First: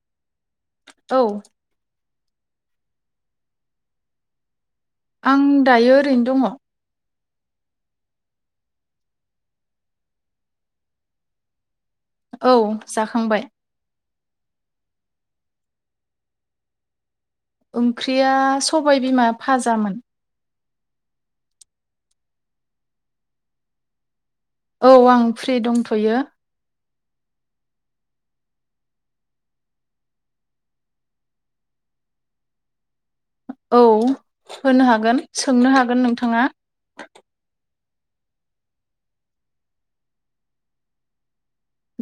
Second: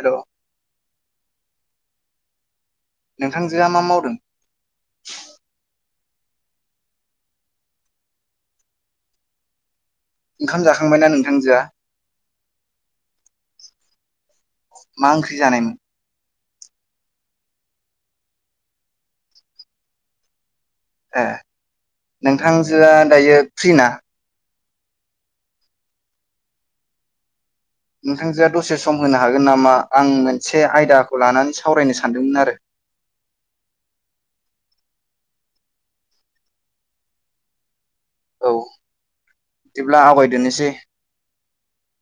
हेल' औ नोंथांजोआ मा मावदों? आं दायो ओरैनो दङ'। ओंखाम जाखांबायना नोंथांजोआ? औ जाखांबाय। मा ओंख्रि जानाय मोन? ओंख्रिया सबायबिमा फाजामोन। ए नोंथांजोआ दायो फ्रि ना? औ आं फ्रि दंथ'यो। नोंथांजोआ दसे सम होनो हागोन नामा आं मोनसे आयदाखौ लानानै सावरायनो सानदोंमोन आरो। औ होनो हागोन सोंनो हागोन नोंथाङा। औ बिदिब्ला आवगायदोनोसै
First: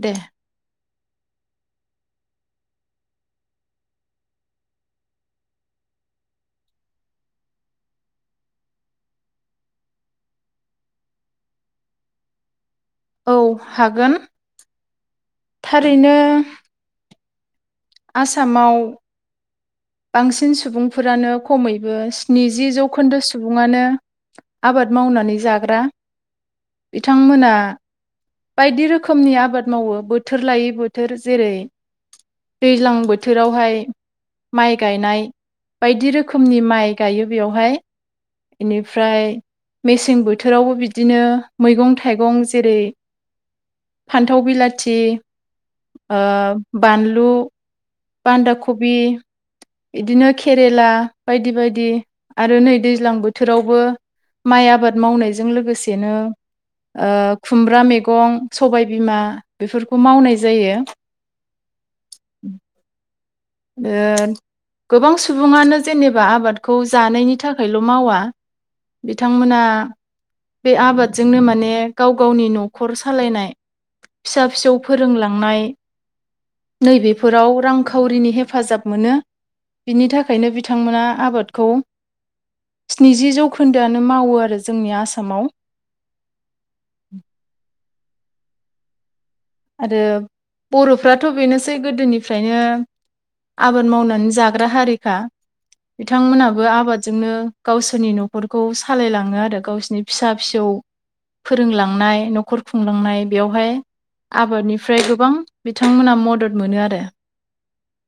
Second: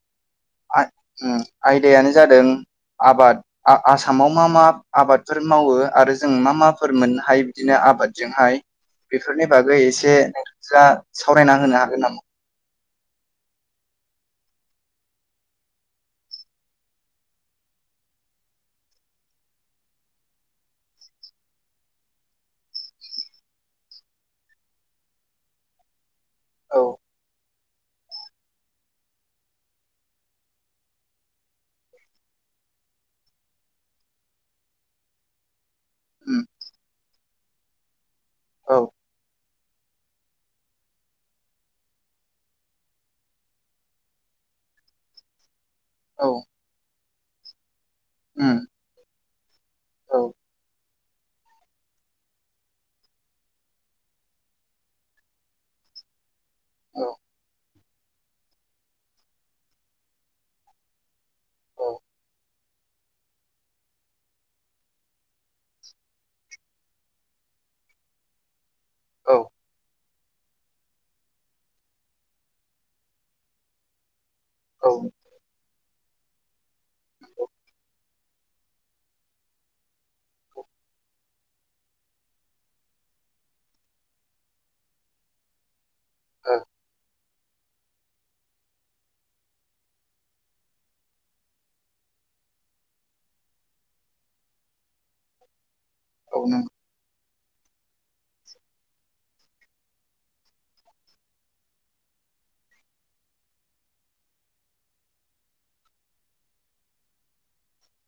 दे आयदायानो जादों आबाद आसामाव मा मा आबादफोर मावो आरो जों मा माफोर मोननो हायो बिदिनो आबादजोंहाय बेफोरनि बागै एसे जा सावरायना होनो हागोन नामा? औ हागोन थारैनो आसामाव बांसिन सुबुंफोरानो खमैबो स्निजि जौखोन्दो सुबुङानो आबाद मावनानै जाग्रा। औ बिथांमोना बायदि रोखोमनि आबाद मावो बोथोर लायै बोथोर जेरै दैज्लां बोथोरावहाय माइ गायनाय बायदि रोखोमनि माइ गायो बेयावहाय। औ इनिफ्राय मेसें बोथोरावबो बिदिनो मैगं थाइगं जेरै फान्थाव बिलाथि ओ औ बानलु लु बान्दा औ खबि बिदिनो औ खेरेला बायदि बायदि आरो नै दैज्लां बोथोरावबो माइ आबाद मावनायजों लोगोसेनो ओ खुमब्रा मेग गं सबायबिमा बेफोरखौ मावनाय जायो। औ ओ गोबां सुबुङानो जेनेबा आबादखौ जानायनि थाखायल' मावा औ बिथांमोना बे आबादजोंनो माने गाव गावनि न'खर सालायनाय फिसा फिसौ औ ओ फोरोंलांनाय नै बेफोराव रांखावरिनि हेफ फाजाब मोनो बिनि थाखायनो बिथांमोना आबादखौ स्निजि जौखोन्दोआनो मावो आरो जोंनि आसामाव। ओं आरो बर'फ्राथ' बेनोसै गोदोनिफ्रायनो आबाद मावनानै जाग्रा हारि। खा औ नों बिथांमोनाबो आबादजोंनो गावसोरनि न'खरखौ सालायलाङो आरो। आरो गावसिनि फिसा फिसौ फोरोंलांनाय न'खर खुंलांनाय बेयावहाय आबादनिफ्राय गोबां बिथांमोना मदद मोनो आरो।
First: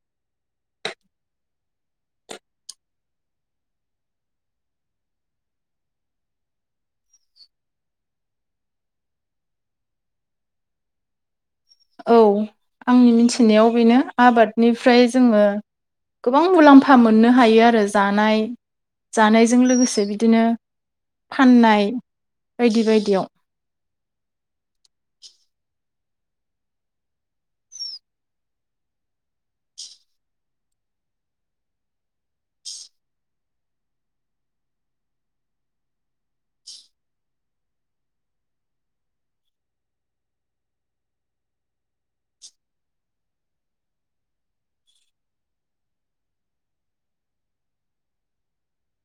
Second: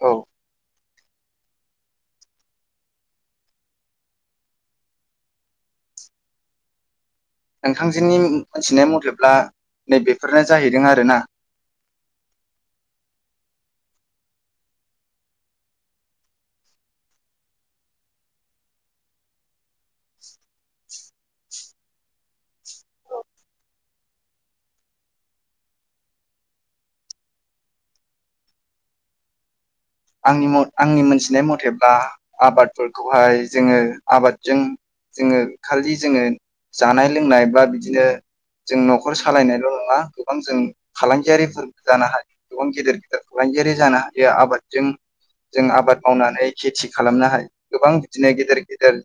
औ नोंथांजोनि मोनथिनाय मथेब्ला नै बेफोरनो जाहैदों आरो ना? औ, आंनि मिथिनायाव बेनो आबादनिफ्राय जोङो गोबां मुलाम्फा मोननो हायो आरो जानाय जानायजों लोगोसे बिदिनो फाननाय बायदि बायदियाव। आंनि म आंनि मोनथिनाय मथेब्ला आबादफोरखौहाय जोङो आबादजों जोङो खालि जोङो जानाय लोंनाय बा बिदिनो जों न'खर सालायनायल' नङा गोबां जों फालांगियारिफोर जानो हायो गोबां गेदेर गेदेर फालांगियारि जानो हायो आबाद जों जों आबाद मावनानै खेथि खालामनो हायो गोबां बिदिनो गेदेर गेदेर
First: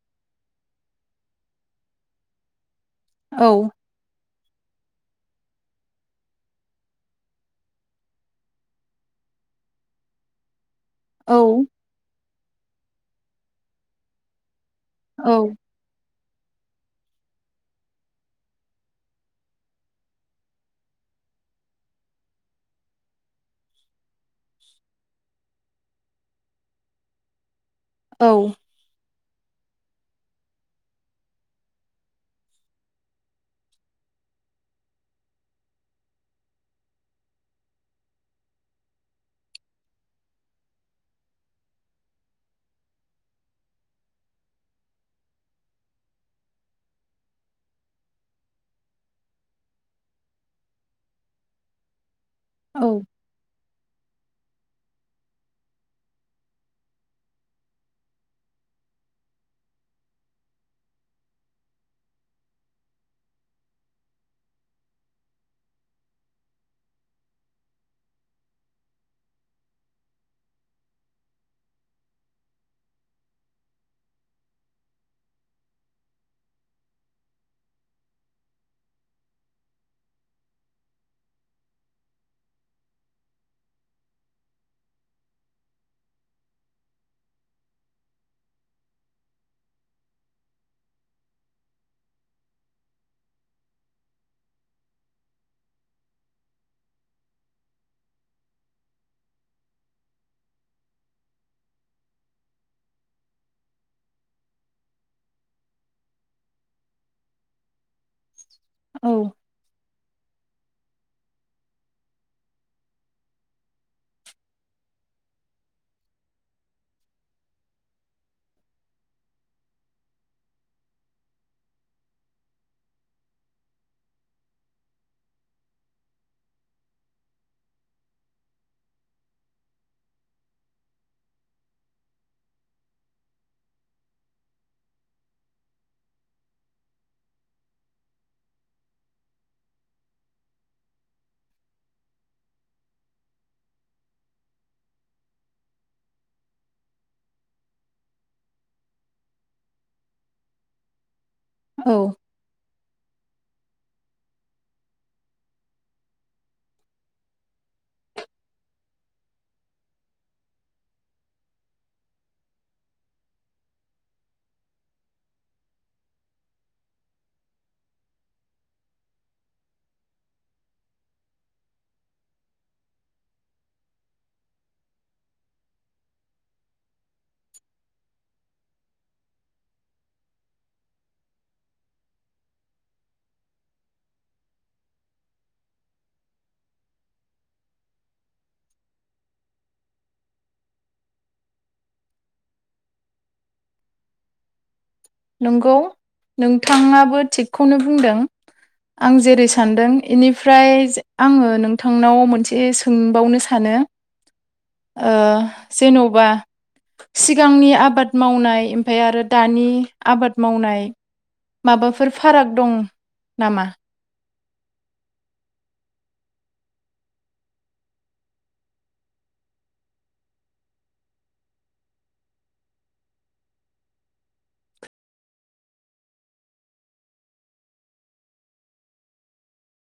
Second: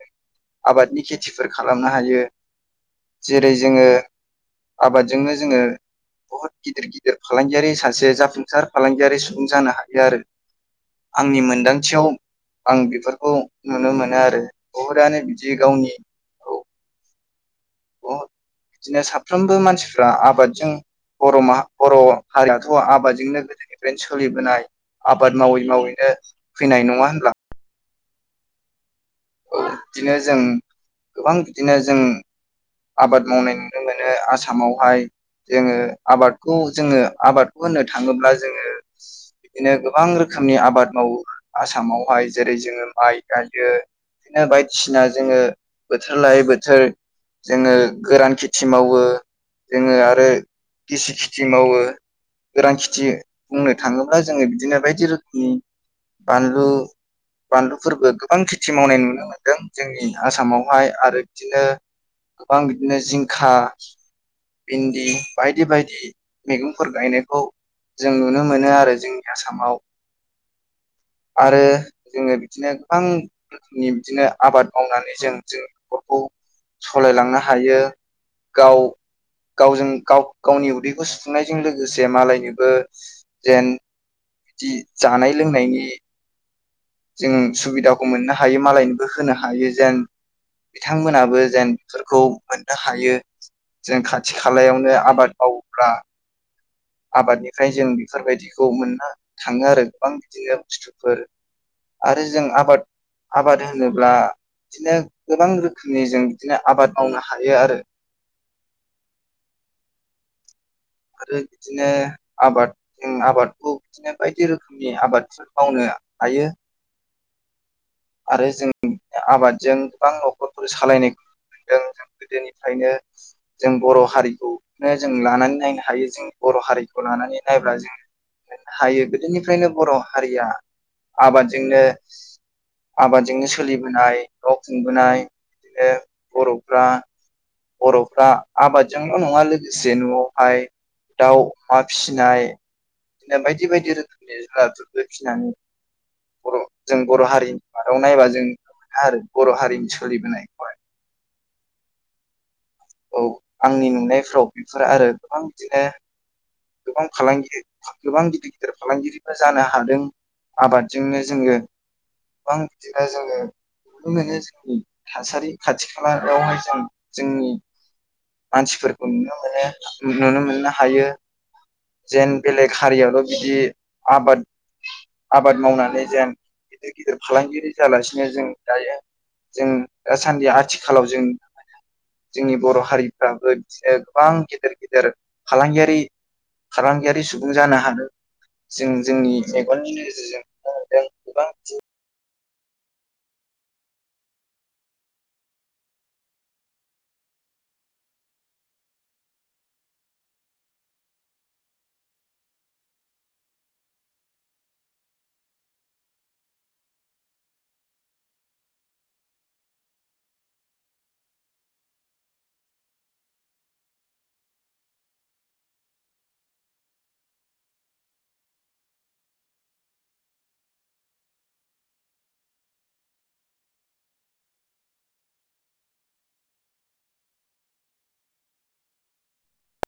आबादनि खेथिफोर खालामनो हायो। औ जेरै जोङो आबादजोंनो जोङो बहुद गिदिर गिदिर फालांगियारि सासे जाफुंसार फालांगियारि सुबुं जानो हायो आरो। औ आंनि मोनदांथियाव आं बेफोरखौ नुनो मोनो आरो। बहुदानो औ बिदि गावनि औ बिदिनो साफ्रोमबो मानसिफ्रा आबादजों बर' माहा बर' हारियाथ' आबादजोंनो गोदोनिफ्रायनो सोलिबोनाय आबाद मावै मावैनो फैनाय नङा होनब्ला? औ औ बिदिनो जों गोबां बिदिनो जों आबाद मावनाय नुनो मोनो आसामावहाय जोङो आबादखौ जोङो आबादखौ होननो थाङोब्ला जोङो बिदिनो गोबां रोखोमनि आबाद मावो आसामावहाय जेरै जोङो माइ गायो बिदिनो बायदिसिना जोङो बोथोर लायै बोथोर जोङो गोरान खेथि मावो जोङो आरो गिसि खेथि मावो गोरान औ खेथि बुंनो थाङो ब्ला जोङो बिदिनो बायदि रोखोमनि बानलु बानलुफोरबो गोबां खिथ खेथि मावनाय नुनो मोन्दों जोंनि आसामावहाय आरो बिदिनो गोबां बिदिनो जिंखा भिन्दि बायदि बायदि मैगंफोर गायनायखौ जों नुनो मोनो आरो जोंनि आसामाव आरो जोङो बिदिनो गोबां नि बिदिनो आबाद मावनानै जों जों न'खरखौ सलायलांनो हायो गाव गावजों गाव गावनि उदैखौ सुफुंनायजों लोगोसे मालायनोबो जेन बिदि जानाय लोंनायनि जों सुबिदाखौ मोननो हायो मालायनिबो होनो हायो जेन बिथांमोनाबो जेन बेफोरखौ मोननो हायो जेन खाथि खालायावनो आबाद मावोब्ला आबादनिफ्राय जों बेफोरबायदिखौ मोननो थाङो आरो गोबां बिदिनो बुस्थुफोर आरो जों आबाद आबाद होनोब्ला बिदिनो गोबां रोखोमनि जों बिदिनो आबाद मावनो हायो आरो। औ आरो बिदिनो आबाद जों आबादखौ बिदिनो बायदि रोखोमनि आबादफोर मावनो हायो। आरो जों आबादजों गोबां न'खरफोर सालायनायखौ [unintelligible] दोनिफ्रायनो जों बर' हारिखौनो जों लानानै नायनो ह थायो जों बर' हारिखौ लानानै नायब्ला जों मोननो हायो गोदोनिफ्रायनो बर' हारिया आबादजोंनो आबादजोंनो सोलिबोनाय न' खुंबोनाय बिदिनो बर'फ्रा बर'फ्रा आबादजोंल' नङा लोगोसे न'आवहाय दाउ अमा फिसिनाय बिदिनो बायदि बायदि रोखोमनि जुनार जफोर फिसिनानै बर' जों बर' हारिनि मादाव नायबा जों नुनो मोनो आरो बर' हारिनि सोलिबोनायखौहाय। औ औ आंनि नुनायफ्राव बेफोर आरो गोबां बिदिनो गोबां फालिगि गोबां गिदिर गिदिर फालांगिरिबो जानो हादों आबादजोंनो जोङो गोबां बिदिनो जोङो नुनो मोनो जोंनि थासारि खाथि खालायावहाय जों जोंनि मानसिफोरखौ नुनो मोनो नुनो मोननो हायो। जेन बेलेग हारियाल' बिदि आबाद आबाद मावनानै जेन गिदिर गिदिर फालांगियारि जालासिनो जों दायो जों दासान्दि आथिखालाव जों जोंनि बर' हारिफ्राबो बिदिनो गोबां गेदेर गेदेर फालांगियारि फालांगियारि सुबुं जानो हादों जों जोंनि मेगननि नोजोरजों नुनो मोनदों गोबां दि नंगौ नोंथाङाबो थिगखौनो बुंदों आं जेरै सानदों इनिफ्राय आङो नोंथांनाव मोनसे सोंबावनो सानो ओ जेनौबा सिगांनि आबाद मावनाय ओमफाय आरो दानि आबाद मावनाय माबाफोर फाराग दं नामा?